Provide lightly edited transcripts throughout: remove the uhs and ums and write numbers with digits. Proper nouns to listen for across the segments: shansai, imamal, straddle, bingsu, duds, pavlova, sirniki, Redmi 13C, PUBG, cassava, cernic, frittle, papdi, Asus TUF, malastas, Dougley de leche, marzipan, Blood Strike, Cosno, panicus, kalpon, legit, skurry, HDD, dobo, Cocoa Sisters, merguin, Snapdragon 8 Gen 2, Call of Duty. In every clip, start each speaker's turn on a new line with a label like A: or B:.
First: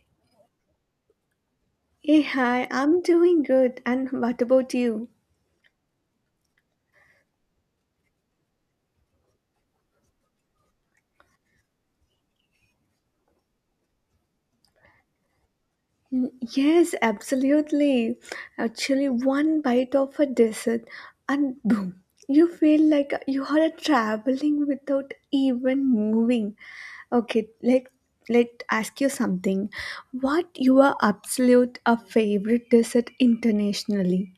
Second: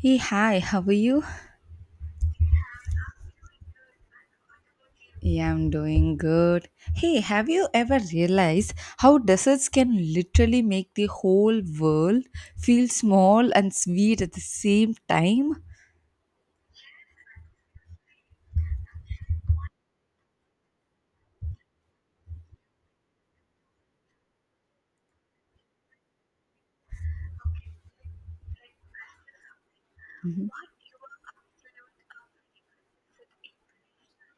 A: Hey, hi, how are you?
B: Hey, hi, I'm doing good. And what about you?
A: Yeah, I'm doing good. Hey, have you ever realized how deserts can literally make the whole world feel small and sweet at the same time?
B: Mm, yes, absolutely. Actually, one bite of a dessert, and boom, you feel like you are traveling without even moving. Okay, let let ask you something. What your absolute a favorite dessert internationally?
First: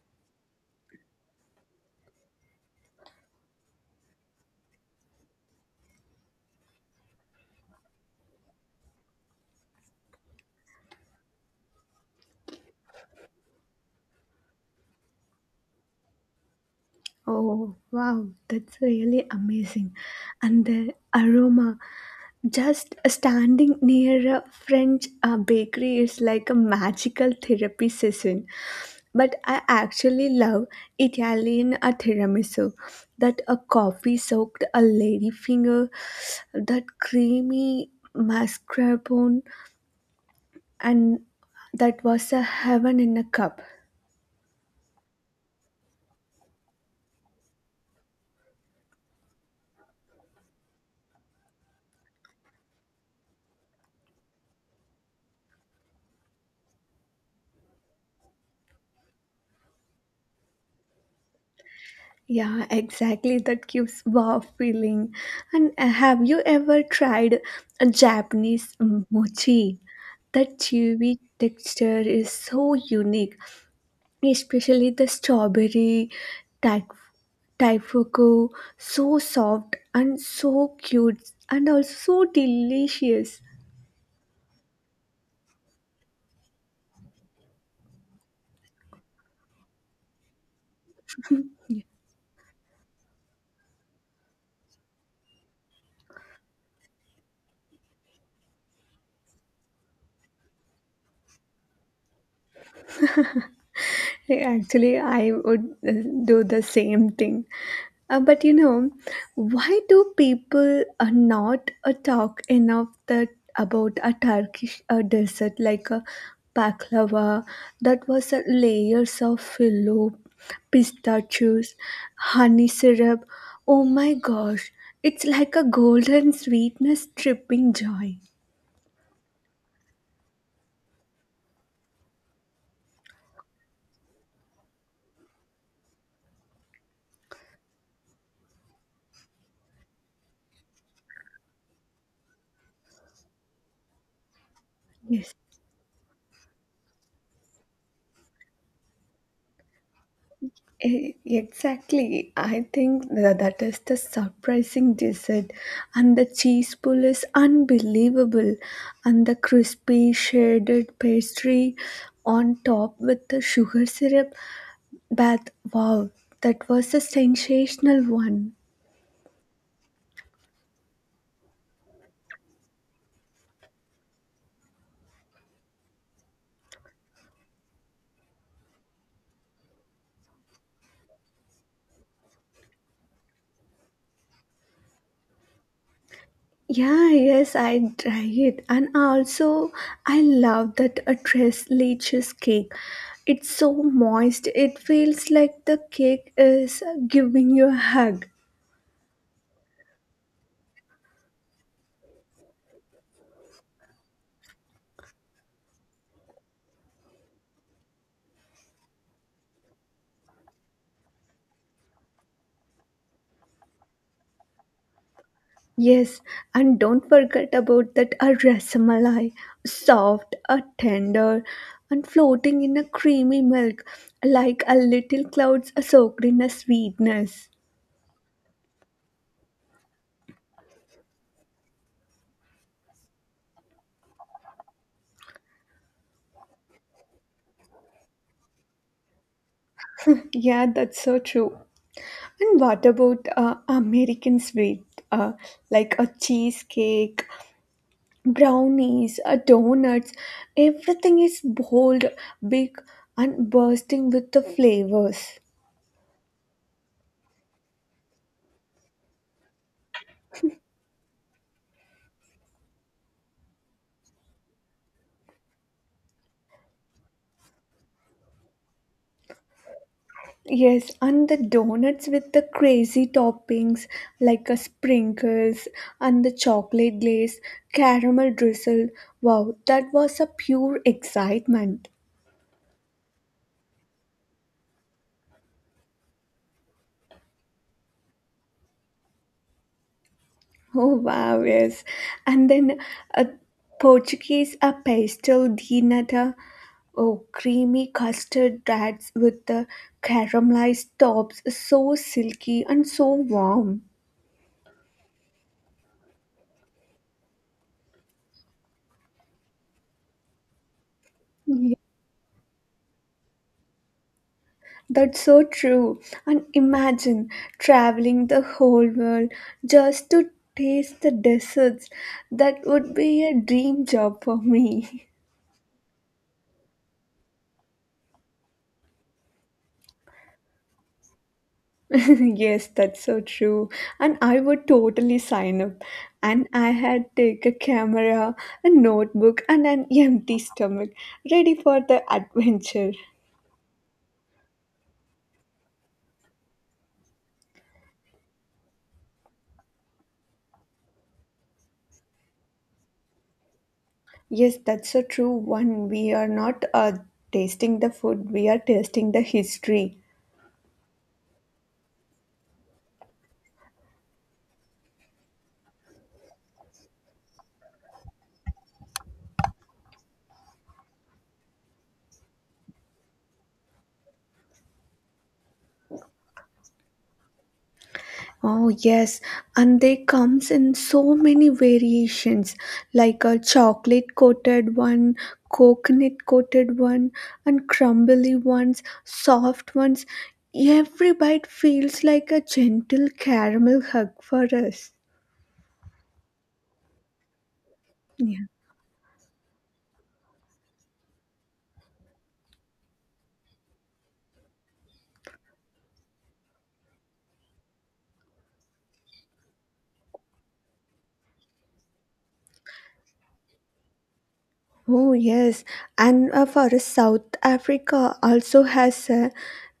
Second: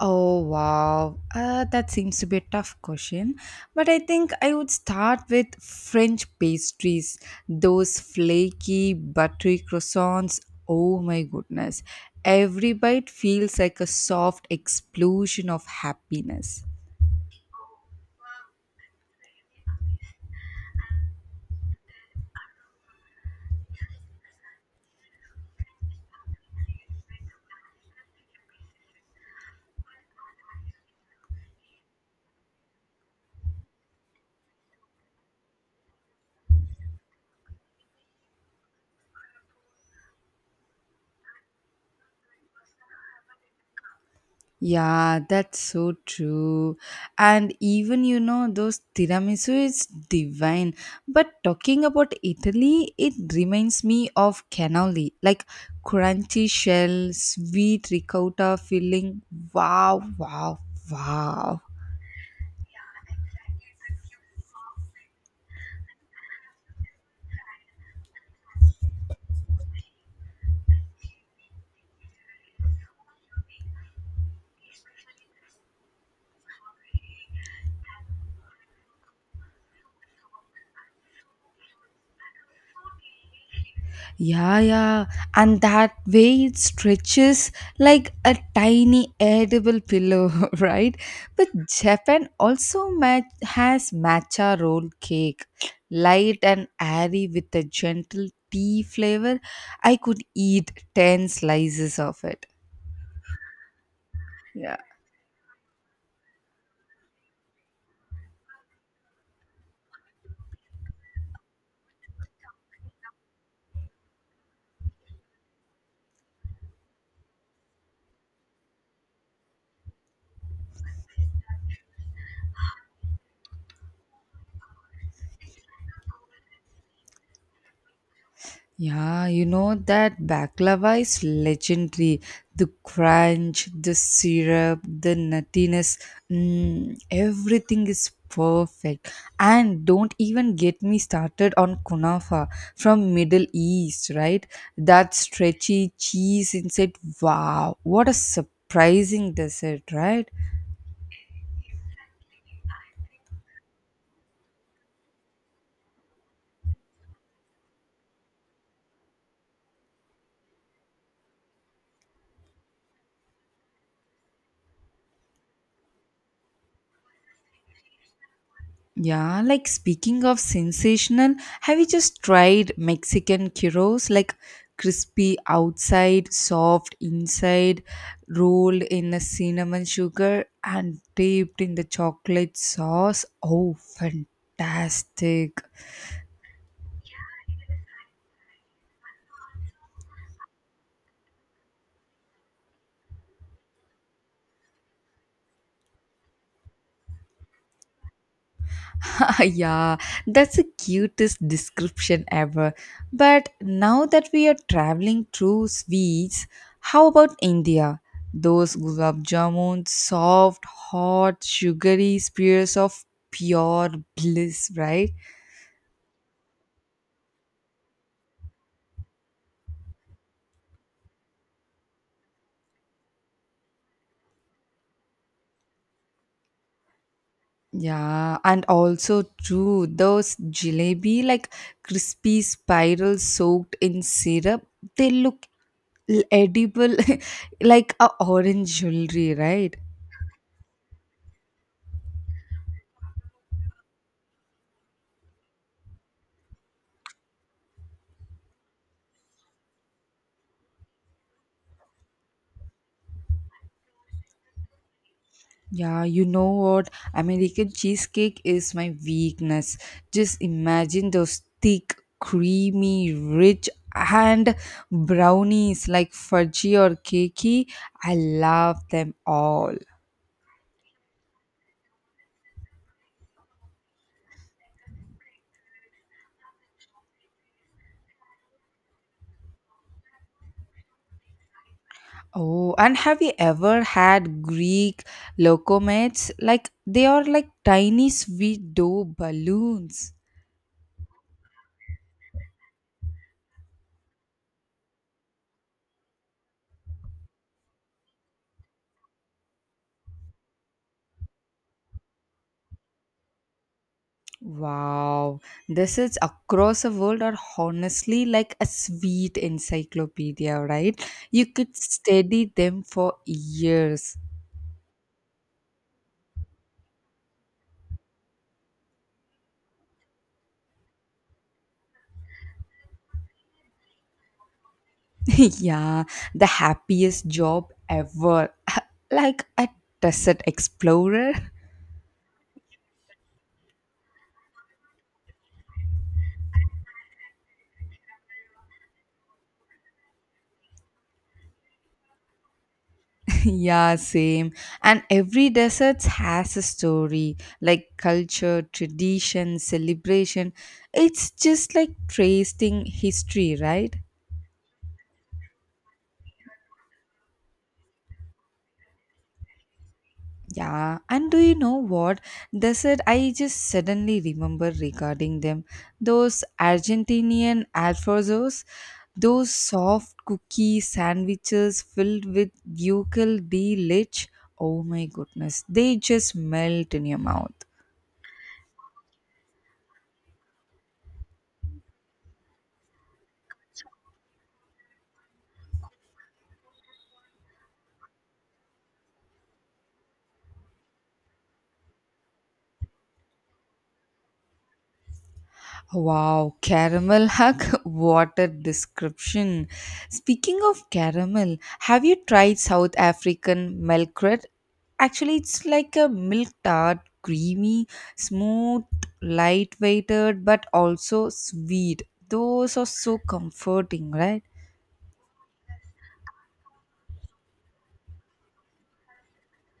A: Oh, wow. That seems to be a tough question. But I think I would start with French pastries, those flaky, buttery croissants. Oh, my goodness. Every bite feels like a soft explosion of happiness.
B: Oh, wow, that's really amazing. And the aroma, just standing near a French bakery is like a magical therapy session. But I actually love Italian tiramisu. That a coffee soaked a ladyfinger, that creamy mascarpone, and that was a heaven in a cup.
A: Yeah, that's so true. And even you know, those tiramisu is divine. But talking about Italy, it reminds me of cannoli, like crunchy shell, sweet ricotta filling. Wow, wow, wow.
B: Yeah, exactly. That gives wow feeling. And have you ever tried a Japanese mochi? That chewy texture is so unique, especially the strawberry type taifuku so soft and so cute and also so delicious.
A: Yeah, yeah. And that way it stretches like a tiny edible pillow, right? But Japan also has matcha roll cake, light and airy with a gentle tea flavor. I could eat 10 slices of it. Yeah.
B: Actually, I would do the same thing. But why do people not talk enough that about a Turkish dessert like a baklava that was layers of filo, pistachios, honey syrup? Oh my gosh, it's like a golden sweetness tripping joy.
A: Yeah, you know that baklava is legendary. The crunch, the syrup, the nuttiness, mm, everything is perfect. And don't even get me started on kunafa from Middle East, right? That
B: Yes.
A: stretchy cheese inside. Wow, what a surprising dessert, right?
B: Exactly. I think that is the surprising dessert. And the cheese pull is unbelievable. And the crispy shaded pastry on top with the sugar syrup bath. Wow, that was a sensational one.
A: Yeah, like speaking of sensational, have you just tried Mexican gyros? Like crispy outside, soft inside, rolled in a cinnamon sugar and dipped in the chocolate sauce. Oh, fantastic!
B: Yeah, yes, I try it. And also, I love that a tres leches cake. It's so moist. It feels like the cake is giving you a hug.
A: Ah yeah, that's the cutest description ever. But now that we are traveling through sweets, how about India? Those gulab jamun, soft, hot, sugary spheres of pure bliss, right?
B: Yes, and don't forget about that a rasamalai, soft, a tender, and floating in a creamy milk, like a little clouds soaked in a sweetness.
A: Yeah, and also too those jalebi, like crispy spirals soaked in syrup, they look edible, like a orange jewelry, right?
B: Yeah, that's so true. And what about American sweet, uh, like a cheesecake, brownies, donuts? Everything is bold, big, and bursting with the flavors.
A: Yeah, you know what? American cheesecake is my weakness. Just imagine those thick, creamy, rich, and brownies like fudgy or cakey. I love them all.
B: Yes, and the donuts with the crazy toppings like a sprinkles and the chocolate glaze, caramel drizzle. Wow, that was a pure excitement.
A: Oh, and have you ever had Greek locomotes? Like they are like tiny sweet dough balloons.
B: Oh wow, yes. And then a Portuguese a pastel de nata. Oh, creamy custard rats with the caramelized tops, so silky and so warm.
A: Wow, this is across the world are honestly like a sweet encyclopedia, right? You could study them for years.
B: That's so true. And imagine traveling the whole world just to taste the desserts. That would be a dream job for me.
A: yeah, the happiest job ever. like a desert explorer.
B: Yes, that's so true. And I would totally sign up. And I had take a camera, a notebook, and an empty stomach, ready for the adventure.
A: yeah, same. And every desert has a story like culture, tradition, celebration. It's just like tracing history, right?
B: Yes, that's so true. One, we are not tasting the food, we are tasting the history.
A: Yeah, and do you know what? Desert, I just suddenly remember regarding them. Those Argentinian alfajores, those soft cookie sandwiches filled with buccal de leche. Oh my goodness, they just melt in your mouth.
B: Oh, yes, and they comes in so many variations like a chocolate coated one, coconut coated one, and crumbly ones, soft ones. Every bite feels like a gentle caramel hug for us.
A: Wow, caramel hug, what
B: Yeah.
A: a description. Speaking of caramel, have you tried South African milk bread? Actually, it's like a milk tart, creamy, smooth, lightweighted, but also sweet. Those are so comforting, right?
B: Oh, yes. And for us, South Africa also has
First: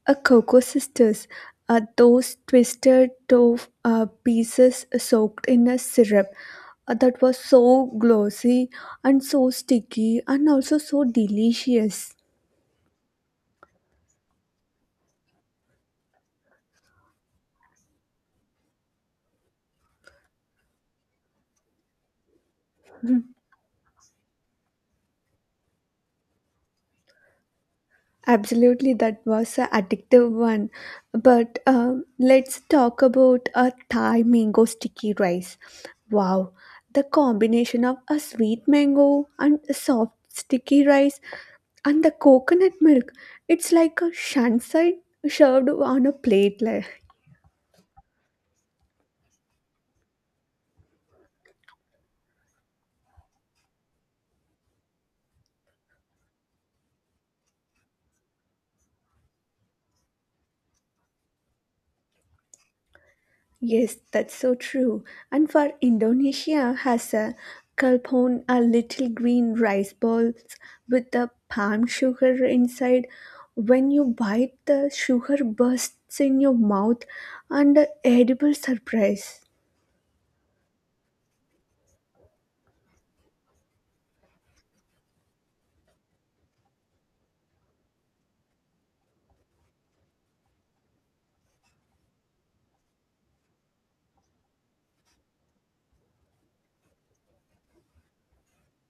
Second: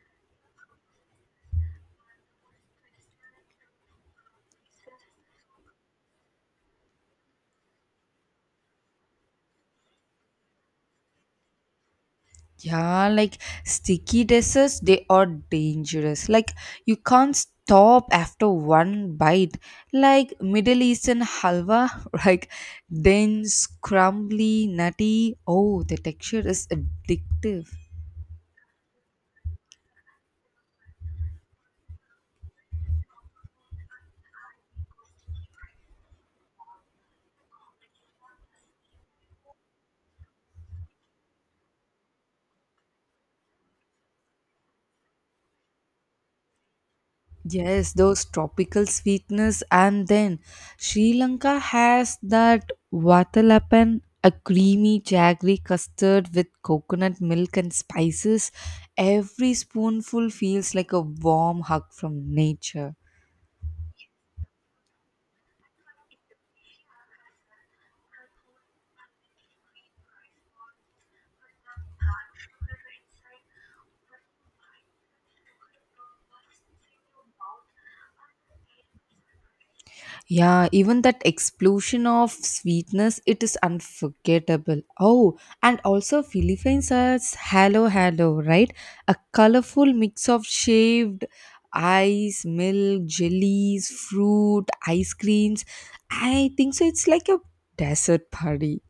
B: a Cocoa Sisters, those twisted tofu pieces soaked in a syrup that was so glossy and so sticky and also so delicious.
A: Yeah, like sticky desserts, they are dangerous. Like you can't stop after one bite. Like Middle Eastern halwa, like dense, crumbly, nutty. Oh, the texture is addictive.
B: Absolutely, that was an addictive one. But let's talk about a Thai mango sticky rice. Wow, the combination of a sweet mango and a soft sticky rice and the coconut milk. It's like a shansai served on a plate.
A: Yes, those tropical sweetness, and then Sri Lanka has that vatalapan, a creamy jaggery custard with coconut milk and spices. Every spoonful feels like a warm hug from nature.
B: Yes, that's so true. And for Indonesia has a kalpon, a little green rice balls with the palm sugar inside. When you bite, the sugar bursts in your mouth and a edible surprise.
A: Yeah, even that explosion of sweetness, it is unforgettable. Oh, and also Philippines has halo halo, right? A colorful mix of shaved ice, milk, jellies, fruit, ice creams. I think so. It's like a desert party.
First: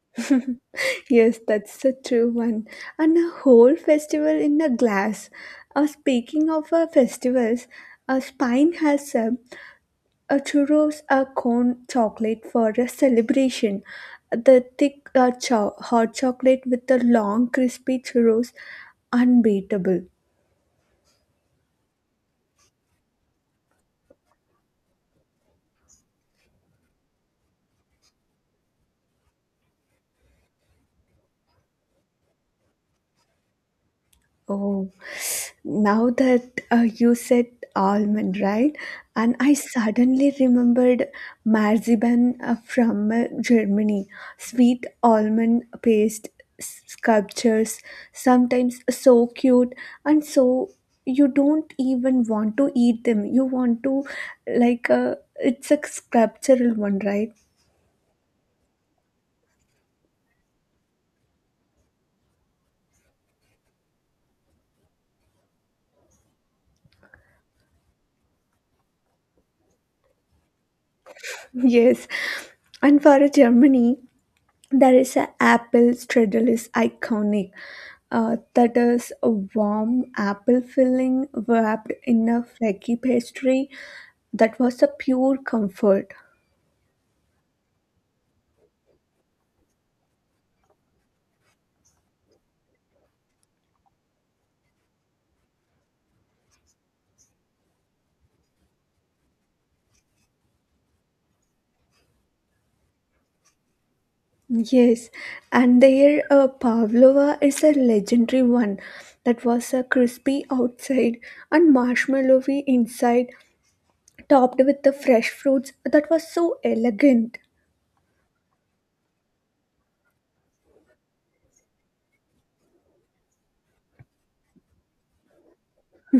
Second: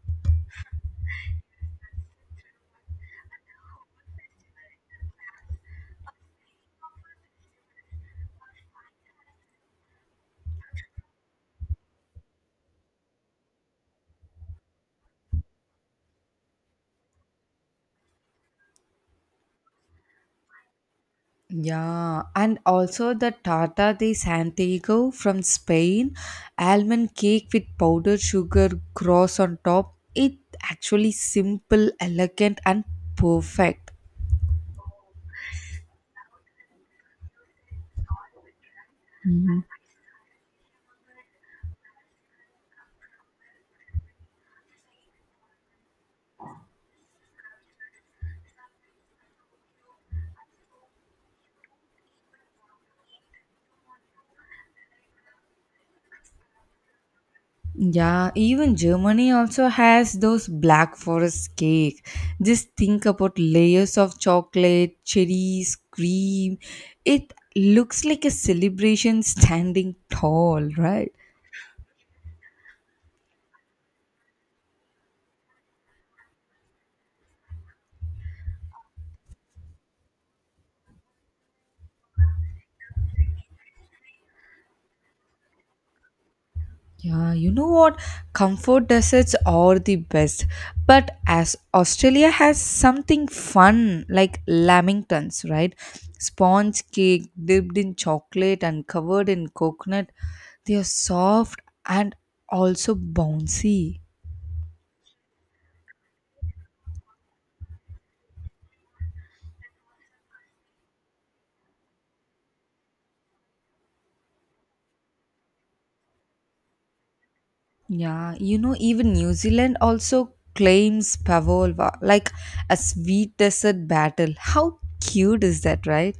B: Yes, that's a true one. And a whole festival in a glass. Speaking of festivals, a spine has a churros are corn chocolate for a celebration. The thick hot chocolate with the long crispy churros, unbeatable.
A: Yeah, and also the Tata de Santiago from Spain, almond cake with powdered sugar cross on top. It actually simple, elegant, and perfect.
B: Oh, now that you said almond, right? And I
A: Mhm.
B: suddenly remembered marzipan from Germany. Sweet almond paste sculptures, sometimes so cute and so you don't even want to eat them. You want to like it's a sculptural one, right?
A: Yeah, even Germany also has those black forest cake. Just think about layers of chocolate, cherries, cream. It looks like a celebration standing tall, right?
B: Yes. And for Germany, there is a apple straddle is iconic. That is a warm apple filling wrapped in a flaky pastry. That was a pure comfort.
A: Yeah, you know what? Comfort deserts are the best. But as Australia has something fun like lamingtons, right? Sponge cake dipped in chocolate and covered in coconut. They are soft and also bouncy.
B: Yes, and their pavlova is a legendary one. That was a crispy outside and marshmallowy inside, topped with the fresh fruits. That was so elegant.
A: Yeah, you know, even New Zealand also claims pavlova like a sweet dessert battle. How cute is that, right?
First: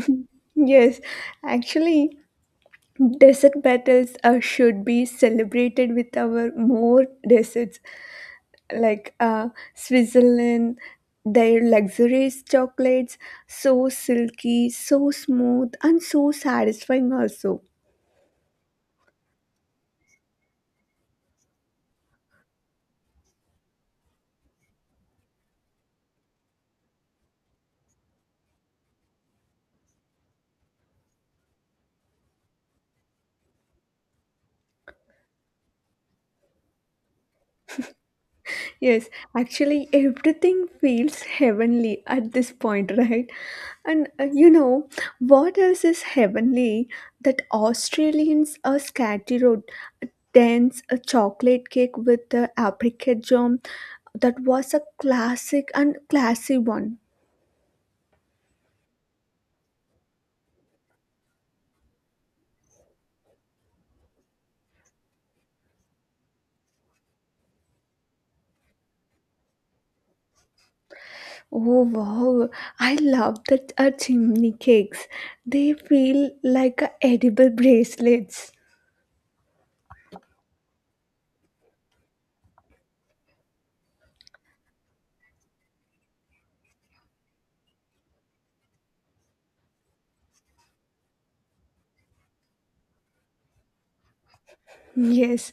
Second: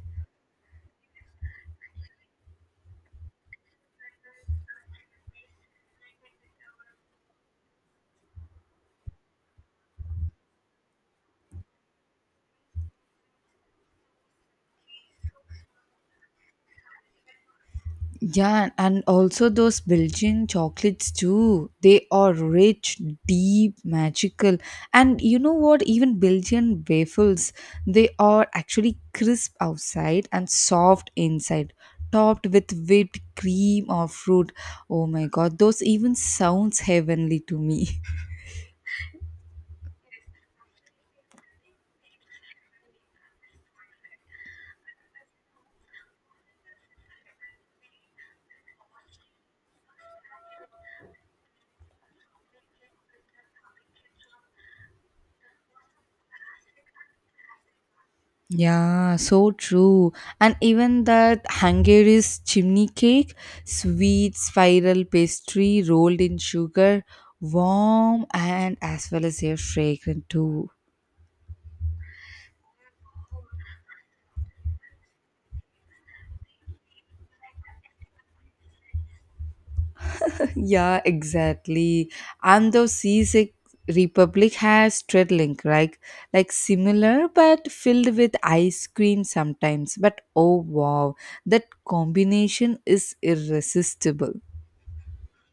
B: Yes, actually, desert battles should be celebrated with our more deserts like Switzerland, their luxurious chocolates, so silky, so smooth, and so satisfying also.
A: Yeah, and also those Belgian chocolates too. They are rich, deep, magical. And you know what? Even Belgian waffles, they are actually crisp outside and soft inside, topped with whipped cream or fruit. Oh my god, those even sounds heavenly to me.
B: Yes, actually, everything feels heavenly at this point, right? And what else is heavenly that Australians are scattered, a dense a chocolate cake with the apricot jam that was a classic and classy one.
A: Yeah, so true. And even that Hungary's chimney cake, sweet spiral pastry rolled in sugar, warm and as well as air fragrant too.
B: Oh wow, I love that chimney cakes. They feel like edible bracelets.
A: yeah, exactly. And the Czech Republic has Treadlink, right? Like similar but filled with ice cream sometimes. But oh wow, that combination is irresistible.
B: Yes,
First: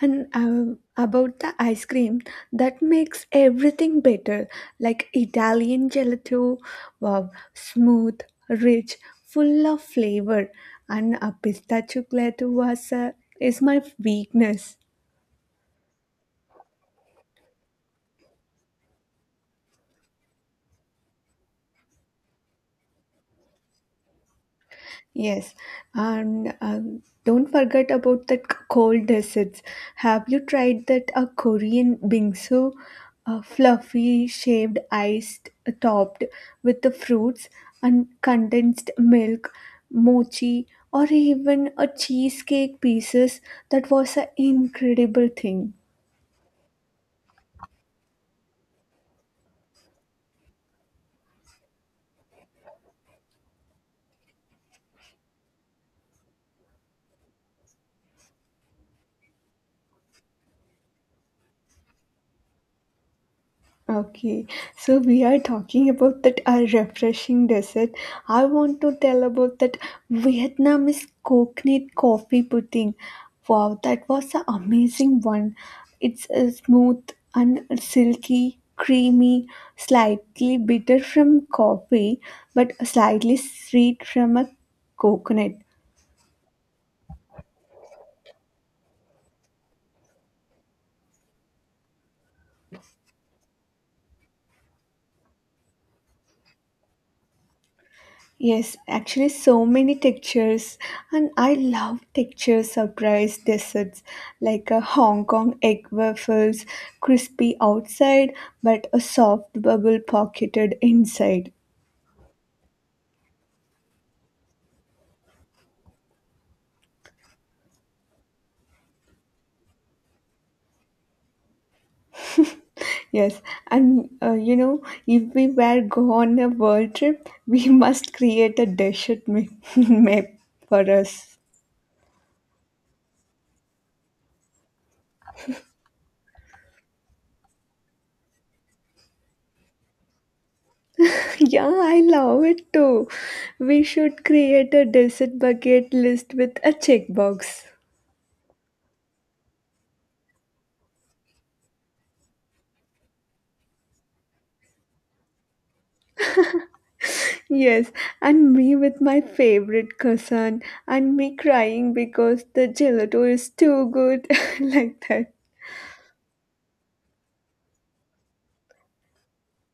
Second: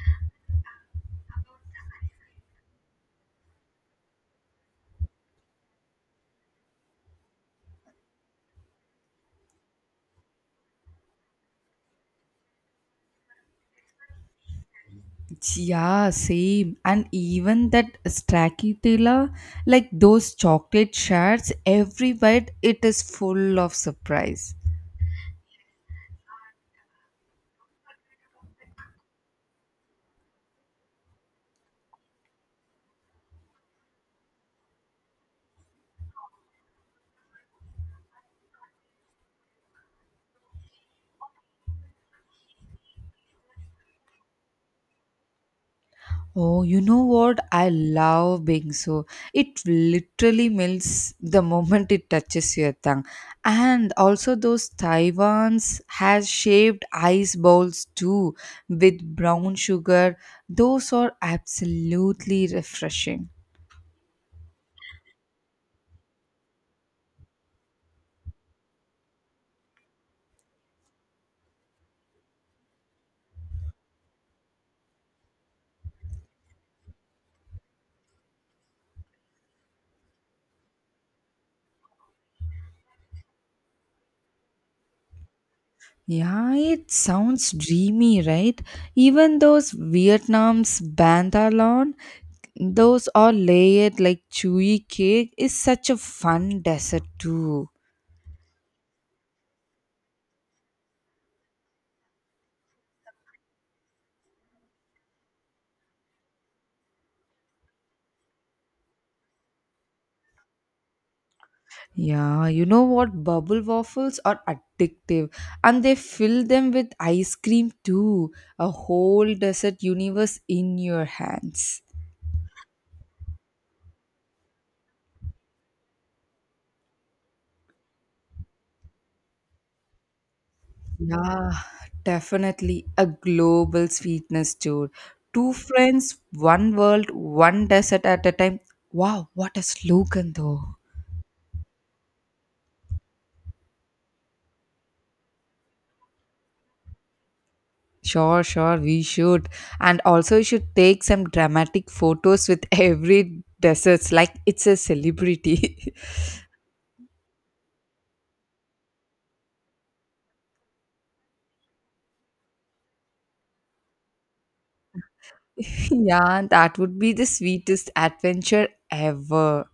B: and about the ice cream, that makes everything better. Like Italian gelato, wow, smooth, rich, full of flavor, and a pistachio gelato was is my weakness.
A: Yeah, same. And even that stracciatella, like those chocolate shards, everywhere it is full of surprise.
B: Yes, and don't forget about that cold desserts. Have you tried that a Korean bingsu, fluffy shaved iced topped with the fruits and condensed milk, mochi, or even a cheesecake pieces? That was an incredible thing.
A: Oh, you know what? I love bingsu. It literally melts the moment it touches your tongue. And also those Taiwan's has shaped ice bowls too with brown sugar. Those are absolutely refreshing.
B: Okay, so we are talking about that a refreshing dessert. I want to tell about that Vietnamese coconut coffee pudding. Wow, that was an amazing one. It's smooth and silky, creamy, slightly bitter from coffee, but slightly sweet from a coconut.
A: Yeah, it sounds dreamy, right? Even those Vietnam's bantalon, those are layered like chewy cake is such a fun dessert too.
B: Yes, actually, so many textures, and I love texture surprise desserts like a Hong Kong egg waffles, crispy outside but a soft bubble pocketed inside.
A: Yeah, you know what? Bubble waffles are addictive and they fill them with ice cream too. A whole dessert universe in your hands.
B: Yes, and if we were go on a world trip, we must create a desert map for us.
A: Yeah, definitely a global sweetness tour. Two friends, one world, one desert at a time. Wow, what a slogan though.
B: Yeah, I love it too. We should create a desert bucket list with a checkbox.
A: Sure, sure, we should. And also, you should take some dramatic photos with every deserts like it's a celebrity.
B: Yes, and me with my favorite cousin, and me crying because the gelato is too good, like that.
A: yeah, that would be the sweetest adventure ever.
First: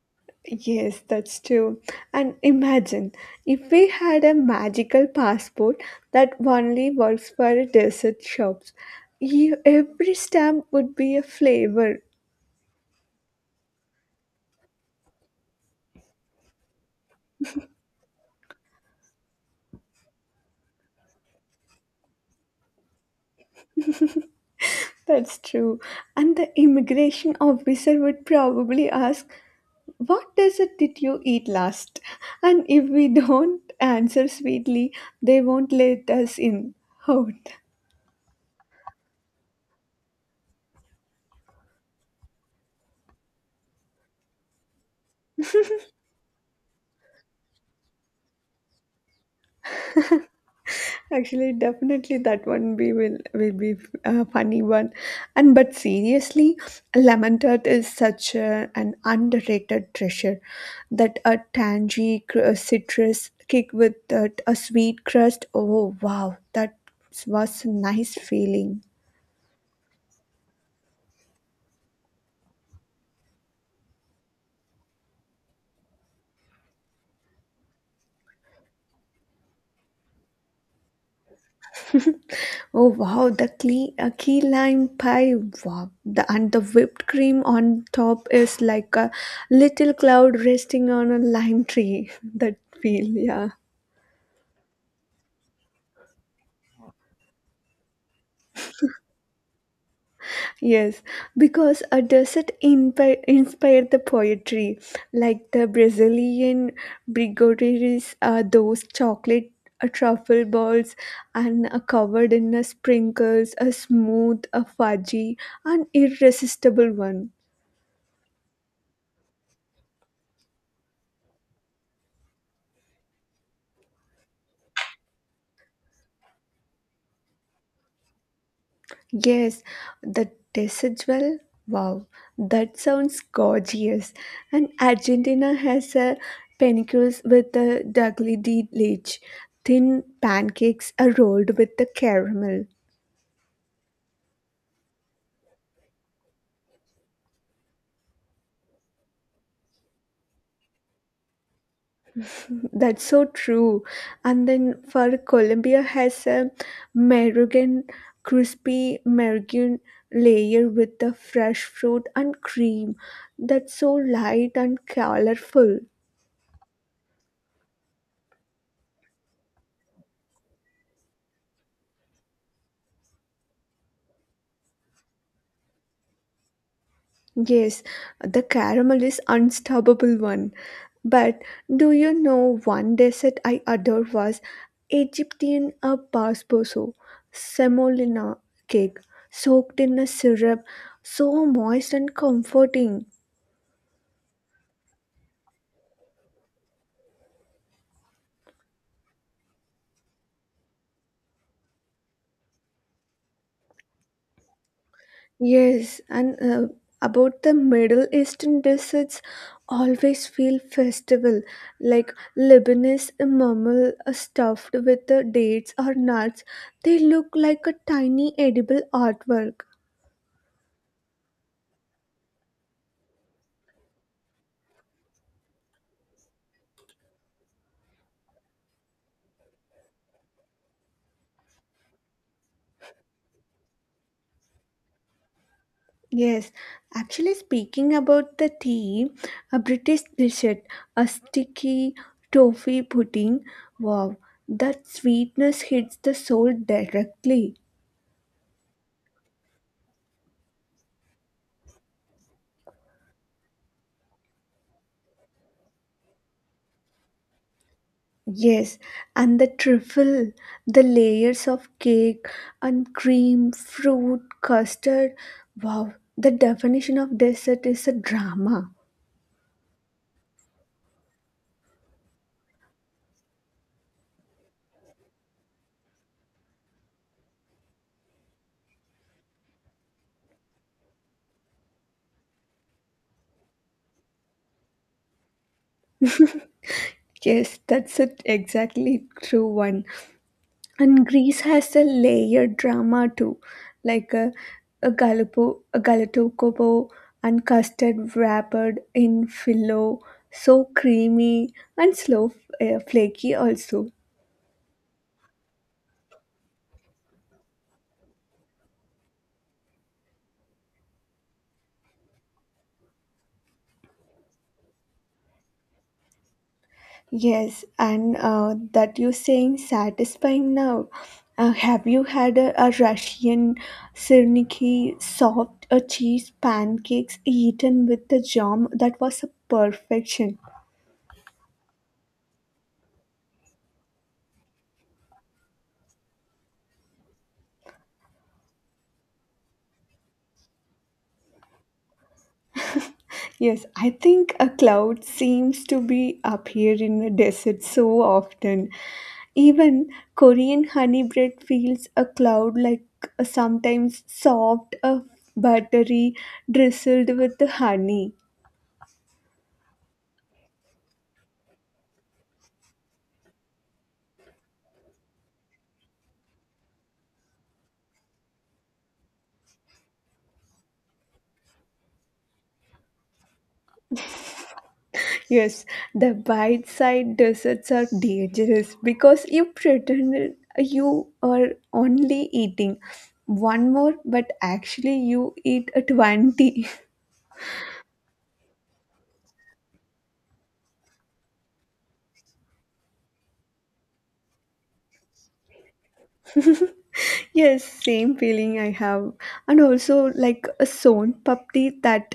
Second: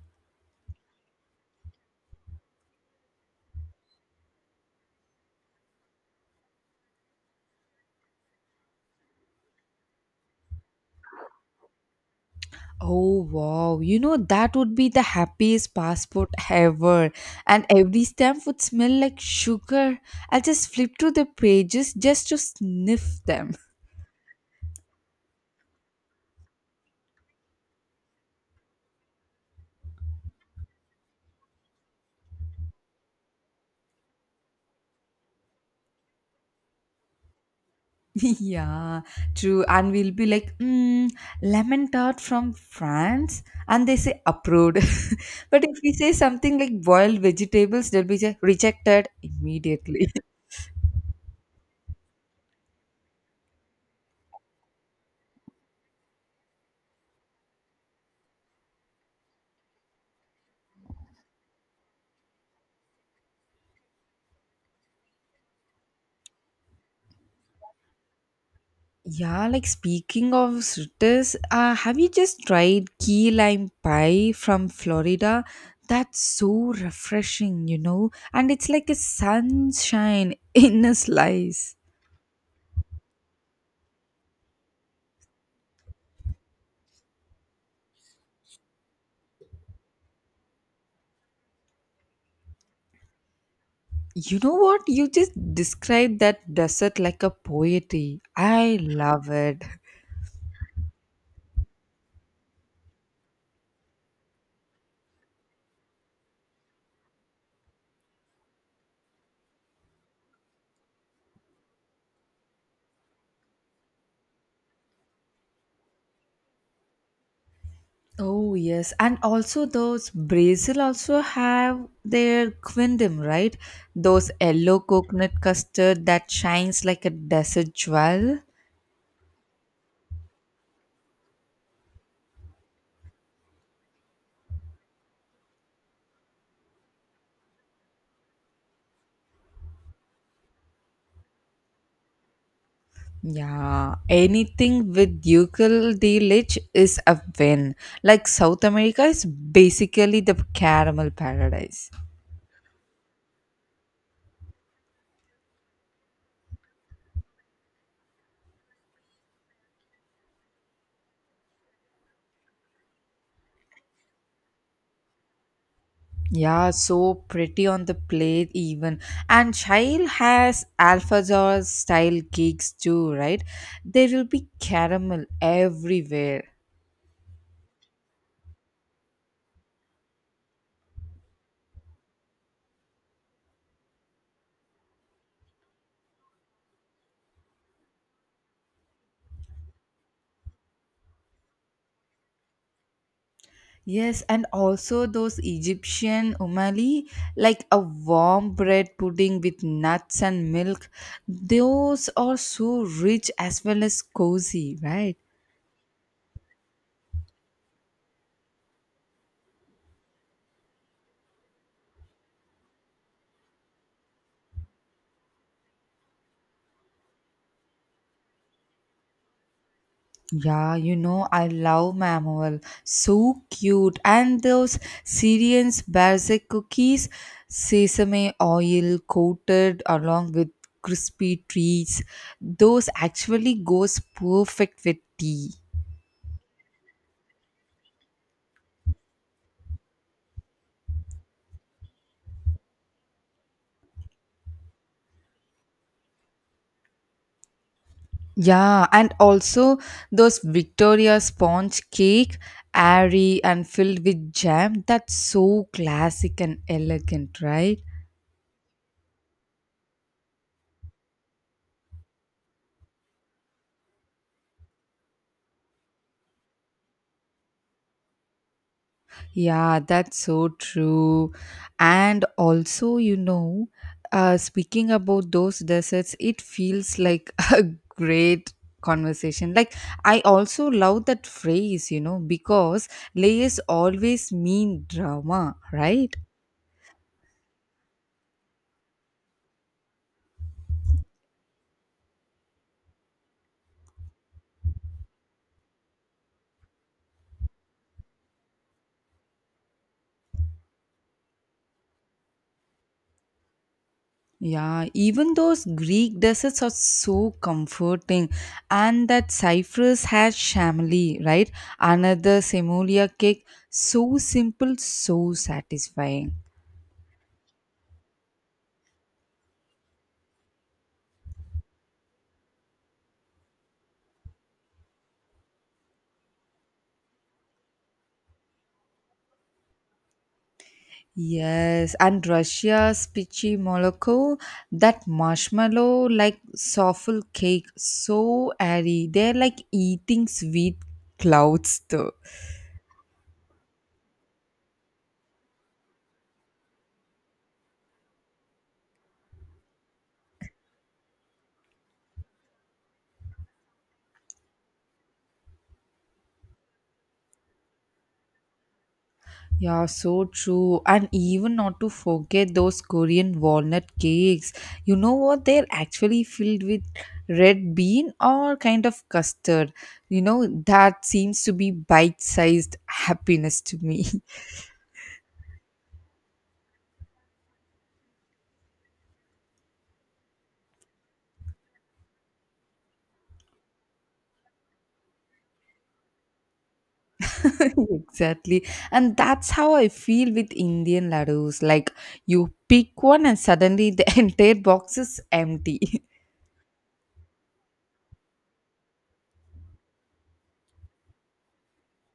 B: Yes, that's true. And imagine if we had a magical passport that only works for dessert shops, you, every stamp would be a flavor.
A: Oh wow, you know that would be the happiest passport ever, and every stamp would smell like sugar. I'll just flip through the pages just to sniff them.
B: That's true. And the immigration officer would probably ask, what dessert did you eat last? And if we don't answer sweetly, they won't let us in. Out.
A: yeah, true. And we'll be like, mm, lemon tart from France, and they say approved. but if we say something like boiled vegetables, they'll be just rejected immediately.
B: Actually, definitely that one we will be a funny one, and but seriously, lemon tart is such an underrated treasure. That a tangy citrus kick with that, a sweet crust. Oh wow, that was a nice feeling.
A: Yeah, like speaking of sweetness, have you just tried key lime pie from Florida? That's so refreshing, you know, and it's like a sunshine in a slice.
B: Oh wow, the key lime pie. Wow, the and the whipped cream on top is like a little cloud resting on a lime tree. That feel, yeah,
A: You know what? You just described that dessert like a poetry. I love it.
B: yes, because a desert inpi inspired the poetry, like the Brazilian brigadeiros, those chocolate truffle balls and covered in sprinkles, a smooth, a fudgy, an irresistible one.
A: Oh yes, and also those Brazil also have their quindim, right? Those yellow coconut custard that shines like a desert jewel.
B: Yes, the decidual. Wow, that sounds gorgeous. And Argentina has a panicus with a Dougley de leche. Thin pancakes are rolled with the caramel.
A: Yeah, anything with Yucal de Lich is a win. Like South America is basically the caramel paradise.
B: That's so true. And then for Colombia has a merguin, crispy merguin layer with the fresh fruit and cream. That's so light and colorful.
A: Yeah, so pretty on the plate even. And Shail has Alfazor style cakes too, right? There will be caramel everywhere.
B: Yes, the caramel is unstoppable one. But do you know one dessert I adore was Egyptian a basboso, semolina cake, soaked in a syrup, so moist and comforting.
A: Yes, and also those Egyptian umali, like a warm bread pudding with nuts and milk, those are so rich as well as cozy, right?
B: Yes, and about the Middle Eastern desserts, always feel festival, like Lebanese imamal stuffed with dates or nuts. They look like a tiny edible artwork.
A: Yeah, you know, I love mammal. So cute. And those Syrian's barzak cookies, sesame oil coated along with crispy treats, those actually goes perfect with tea.
B: Yes, actually speaking about the tea, a British dessert, a sticky toffee pudding. Wow, that sweetness hits the soul directly.
A: Yeah, and also those Victoria sponge cake, airy and filled with jam. That's so classic and elegant, right?
B: Yes, and the truffle, the layers of cake and cream, fruit, custard. Wow, the definition of dessert is a drama.
A: Yeah, that's so true. And also, you know, speaking about those desserts, it feels like a great conversation. Like, I also love that phrase, you know, because layers always mean drama, right?
B: Yes, that's it, exactly true one. And Greece has a layered drama too, like a galatokopo, and custard wrapped in filo, so creamy and slow, flaky also.
A: Yeah, even those Greek desserts are so comforting. And that cypress has chamely, right? Another semolia cake, so simple, so satisfying.
B: Yes, and that you saying satisfying now. Have you had a Russian sirniki soft cheese pancakes eaten with the jam? That was a perfection.
A: Yes, and Russia's Pichi Moloko, that marshmallow like soffle cake, so airy. They're like eating sweet clouds though.
B: Yes, I think a cloud seems to be up here in the desert so often. Even Korean honey bread feels a cloud like sometimes soft, buttery, drizzled with the honey.
A: Yeah, so true. And even not to forget those Korean walnut cakes. You know what? They're actually filled with red bean or kind of custard. You know, that seems to be bite sized happiness to me.
B: Yes, the bite sized desserts are dangerous because you pretend you are only eating one more, but actually you eat a 20.
A: exactly. And that's how I feel with Indian laddus. Like, you pick one and suddenly the entire box is empty.
B: Yes, same feeling I have. And also, like a sown papdi, that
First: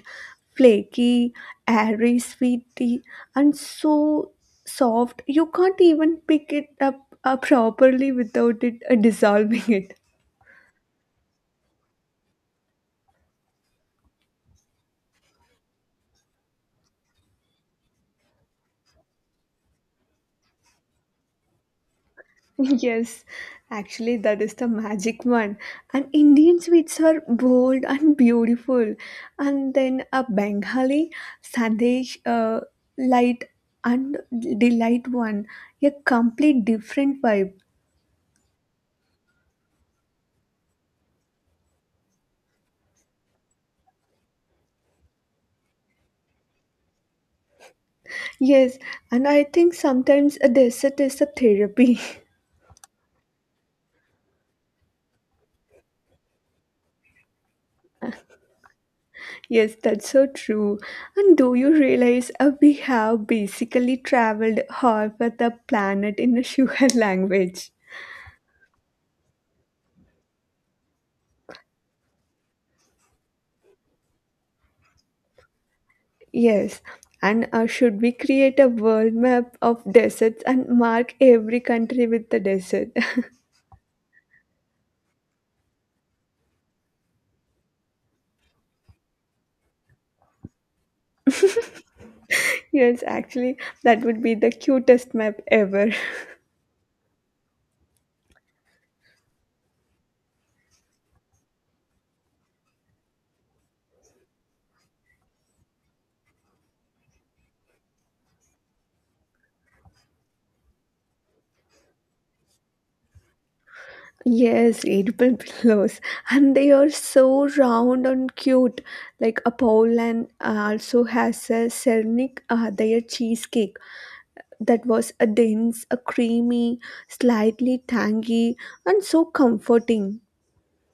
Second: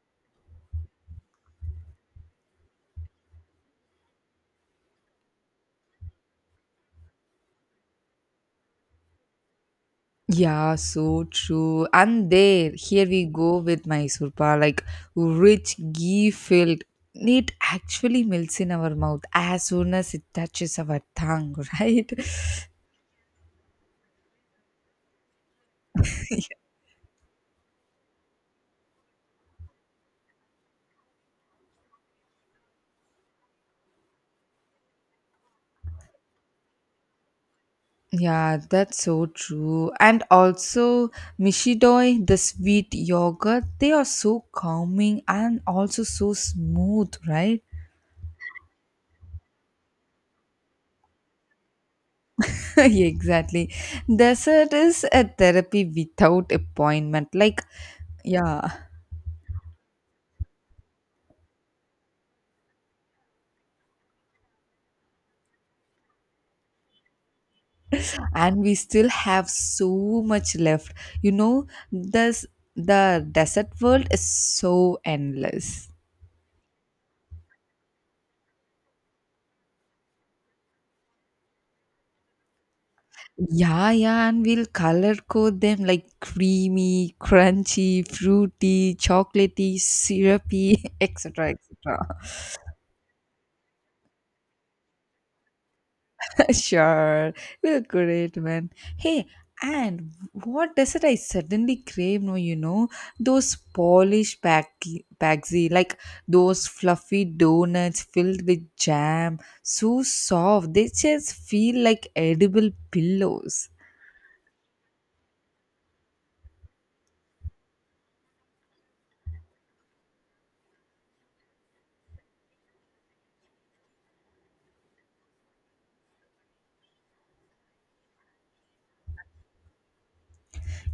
B: flaky, airy, sweety, and so soft you can't even pick it up properly without it dissolving it.
A: Yeah, so true. And there, here we go with Mysore Pak, like rich ghee filled. It actually melts in our mouth as soon as it touches our tongue, right?
B: Yes, actually, that is the magic one. And Indian sweets are bold and beautiful. And then a Bengali sandesh, light and delight one, a complete different vibe.
A: Yeah, that's so true. And also, Mishidoi, the sweet yogurt, they are so calming and also so smooth, right?
B: Yes, and I think sometimes a dessert is a therapy.
A: exactly. Dessert is a therapy without appointment. Like, yeah.
B: Yes, that's so true. And do you realize we have basically traveled half of the planet in a sugar language?
A: And we still have so much left, you know, this the desert world is so endless.
B: Yes, and should we create a world map of deserts and mark every country with the desert?
A: Yeah, yeah, and we'll color code them like creamy, crunchy, fruity, chocolatey, syrupy, etc, etc.
B: Yes, actually, that would be the cutest map ever.
A: Sure, we'll create one. Hey, and what dessert I suddenly crave now, you know? Those Polish packy, paxi, like those fluffy donuts filled with jam, so soft, they just feel like edible pillows.
B: Yes, edible pillows, and they are so round and cute. Like a Poland also has a cernic, their cheesecake that was a dense, a creamy, slightly tangy, and so comforting.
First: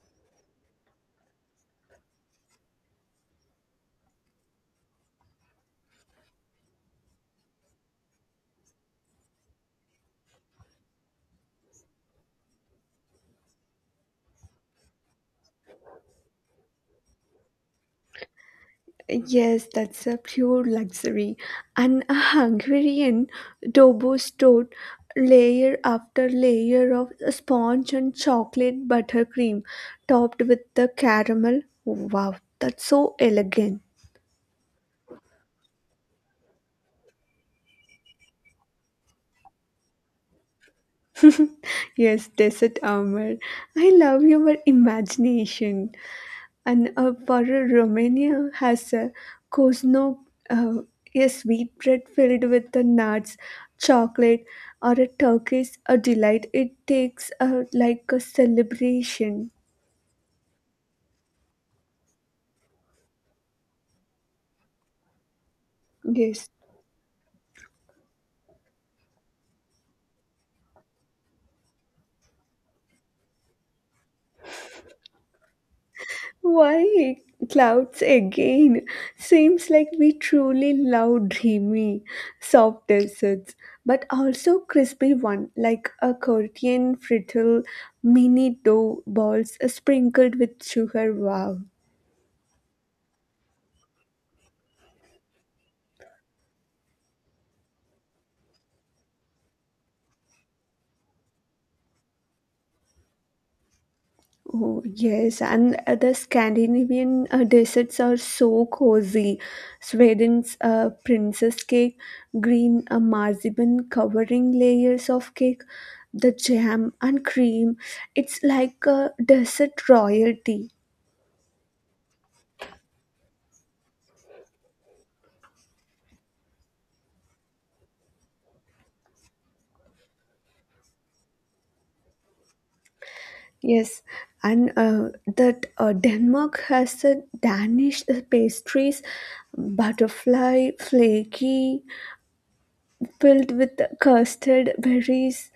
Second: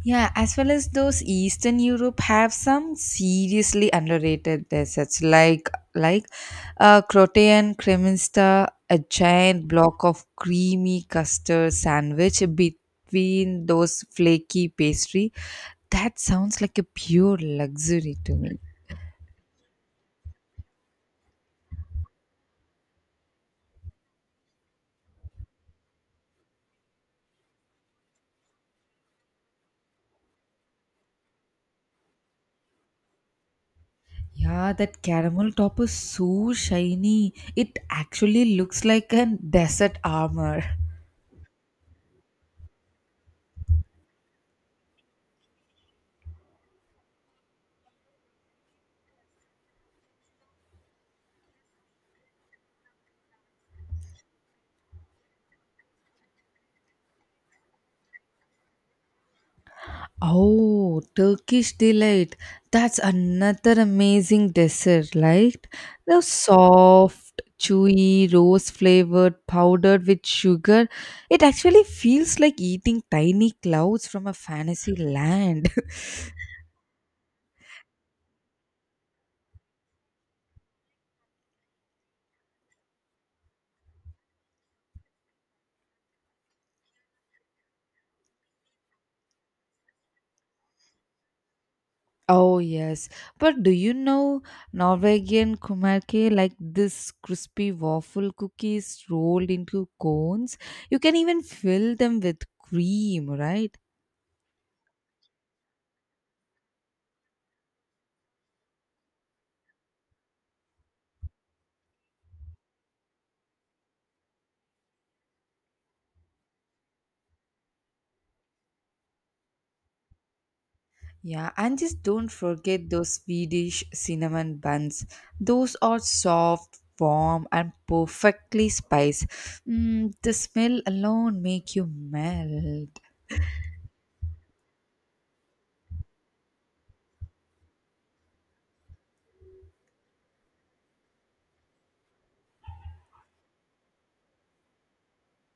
A: Yeah, as well as those Eastern Europe have some seriously underrated desserts like like Croatian Kremensta, a giant block of creamy custard sandwich between those flaky pastry. That sounds like a pure luxury to me.
B: Yes, that's a pure luxury. And a Hungarian dobo stored layer after layer of sponge and chocolate buttercream topped with the caramel. Wow, that's so elegant.
A: Yeah, that caramel top is so shiny. It actually looks like a desert armor.
B: Yes, desert armor. I love your imagination. And for Romania has a Cosno, uh, a sweet bread filled with the nuts, chocolate, or a Turkish a delight. It takes like a celebration.
A: Oh, Turkish delight. That's another amazing dessert, right? The
B: Yes.
A: soft, chewy, rose flavored, powdered with sugar. It actually feels like eating tiny clouds from a fantasy land.
B: Why clouds again? Seems like we truly love dreamy, soft desserts, but also crispy one like a Korean frittle mini dough balls sprinkled with sugar. Wow.
A: Oh, yes. But do you know Norwegian kumarke, like this crispy waffle cookies rolled into cones? You can even fill them with cream, right?
B: Oh, yes, and the Scandinavian desserts are so cozy. Sweden's princess cake, green marzipan covering layers of cake, the jam and cream. It's like a dessert royalty.
A: Yeah, and just don't forget those Swedish cinnamon buns. Those are soft, warm, and perfectly spiced. Mm, the smell alone make you melt.
B: Yes, and that Denmark has the Danish pastries, butterfly, flaky, filled with custard, berries,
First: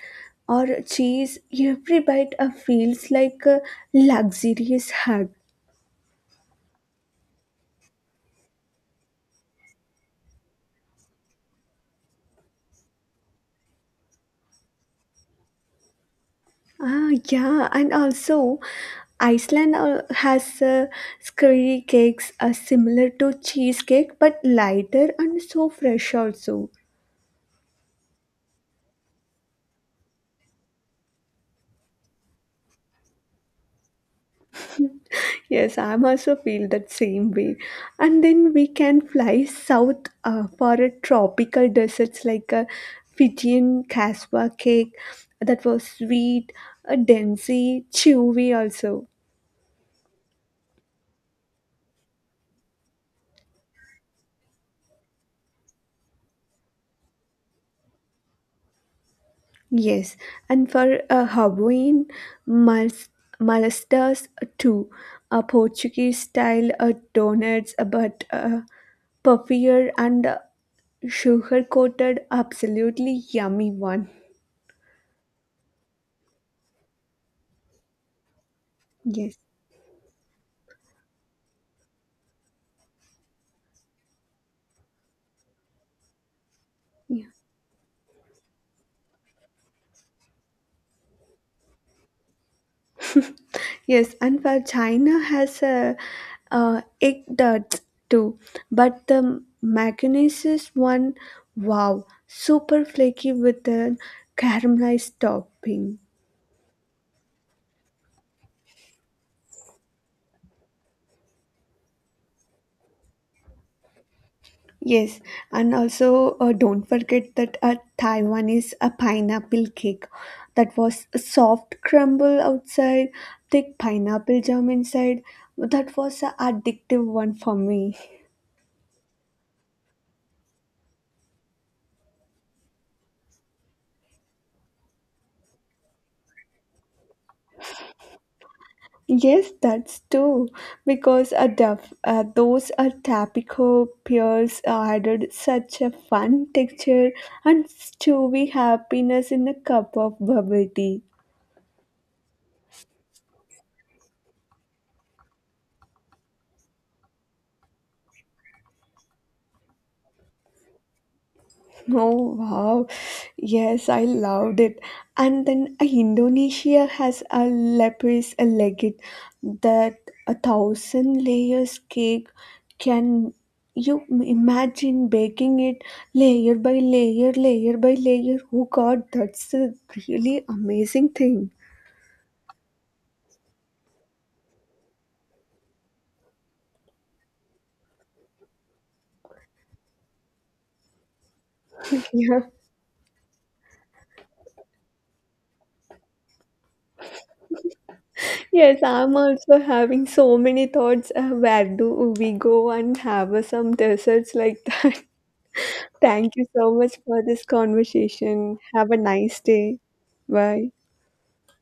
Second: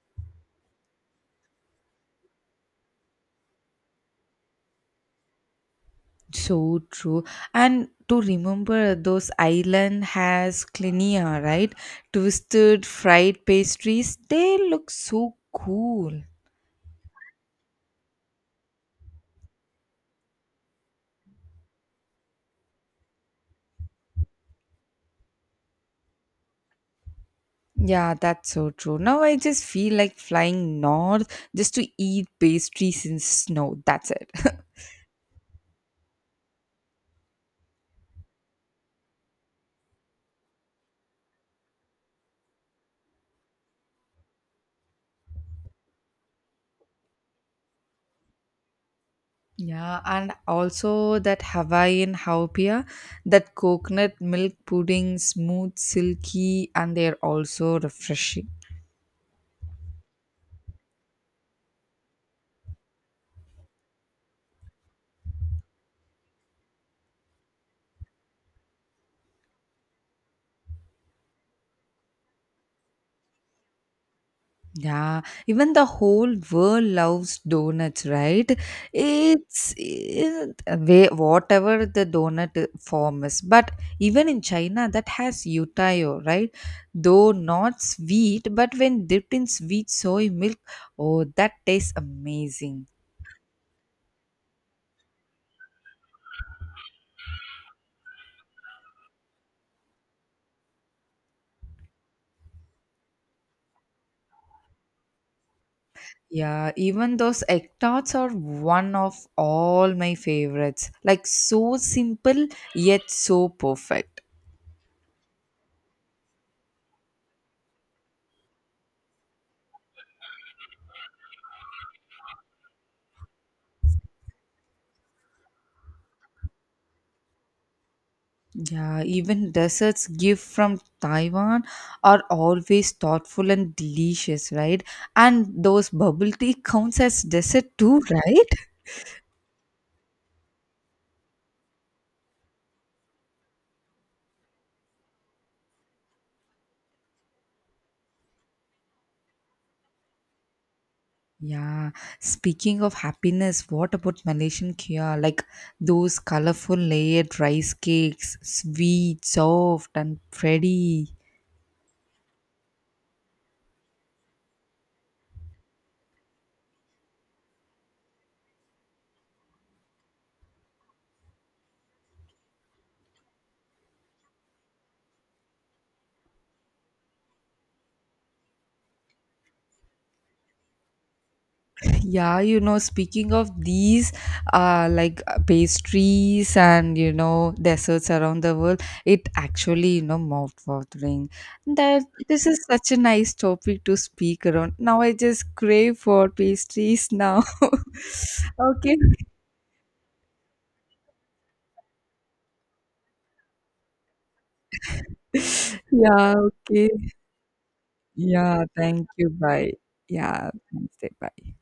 B: or cheese. Every bite feels like a luxurious hug.
A: So true. And to remember those island has clinia, right? Twisted fried pastries. They look so cool.
B: Ah, yeah, and also Iceland has skurry cakes similar to cheesecake but lighter and so fresh also.
A: Yeah, that's so true. Now I just feel like flying north just to eat pastries in snow. That's it.
B: Yes, I'm also feel that same way. And then we can fly south for a tropical deserts like a Fijian cassava cake that was sweet, a densey, chewy also.
A: Yeah, and also that Hawaiian haupia, that coconut milk pudding, smooth, silky, and they're also refreshing.
B: Yes, and for a Hawaiian mas- malastas too, a Portuguese style donuts, but puffier and sugar coated, absolutely yummy one.
A: Yeah, even the whole world loves donuts, right?
B: Yes.
A: It's it, way whatever the donut form is, but even in China, that has yutayo, right?
B: Yeah.
A: Though not sweet, but when dipped in sweet soy milk, oh, that tastes amazing.
B: Yes, and for China has a egg duds too, but the mayonnaise one, wow, super flaky with a caramelized topping.
A: Yeah, even those egg tarts are one of all my favorites. Like so simple yet so perfect.
B: Yes, and also don't forget that a Taiwan is a pineapple cake that was a soft crumble outside, thick pineapple jam inside. That was an addictive one for me.
A: Yeah, even desserts gift from Taiwan are always thoughtful and delicious, right? And those bubble tea counts as dessert too, right?
B: Yes, that's true. Because a duff, those are Tapico pears added such a fun texture and stewy happiness in a cup of bubble tea.
A: Yeah. Speaking of happiness, what about Malaysian kaya? Like those colorful layered rice cakes, sweet, soft, and pretty.
B: Oh wow, yes, I loved it. And then Indonesia has a lepis a legit that a thousand layers cake can you imagine baking it layer by layer, layer by layer. Oh God, that's a really amazing thing.
A: Yeah, you know, speaking of these, like pastries and you know desserts around the world, it actually you know mouth-watering. That
B: Yeah.
A: this is such a nice topic to speak around. Now I just crave for pastries now.
B: Yes,
A: Okay.
B: I'm also having so many thoughts. Where do we go and have some desserts like that?
A: Yeah.
B: Thank you so
A: Okay.
B: much for this conversation.
A: Yeah.
B: Have a
A: Thank you.
B: nice
A: Bye.
B: day.
A: Yeah.
B: Bye.
A: Thanks. Bye.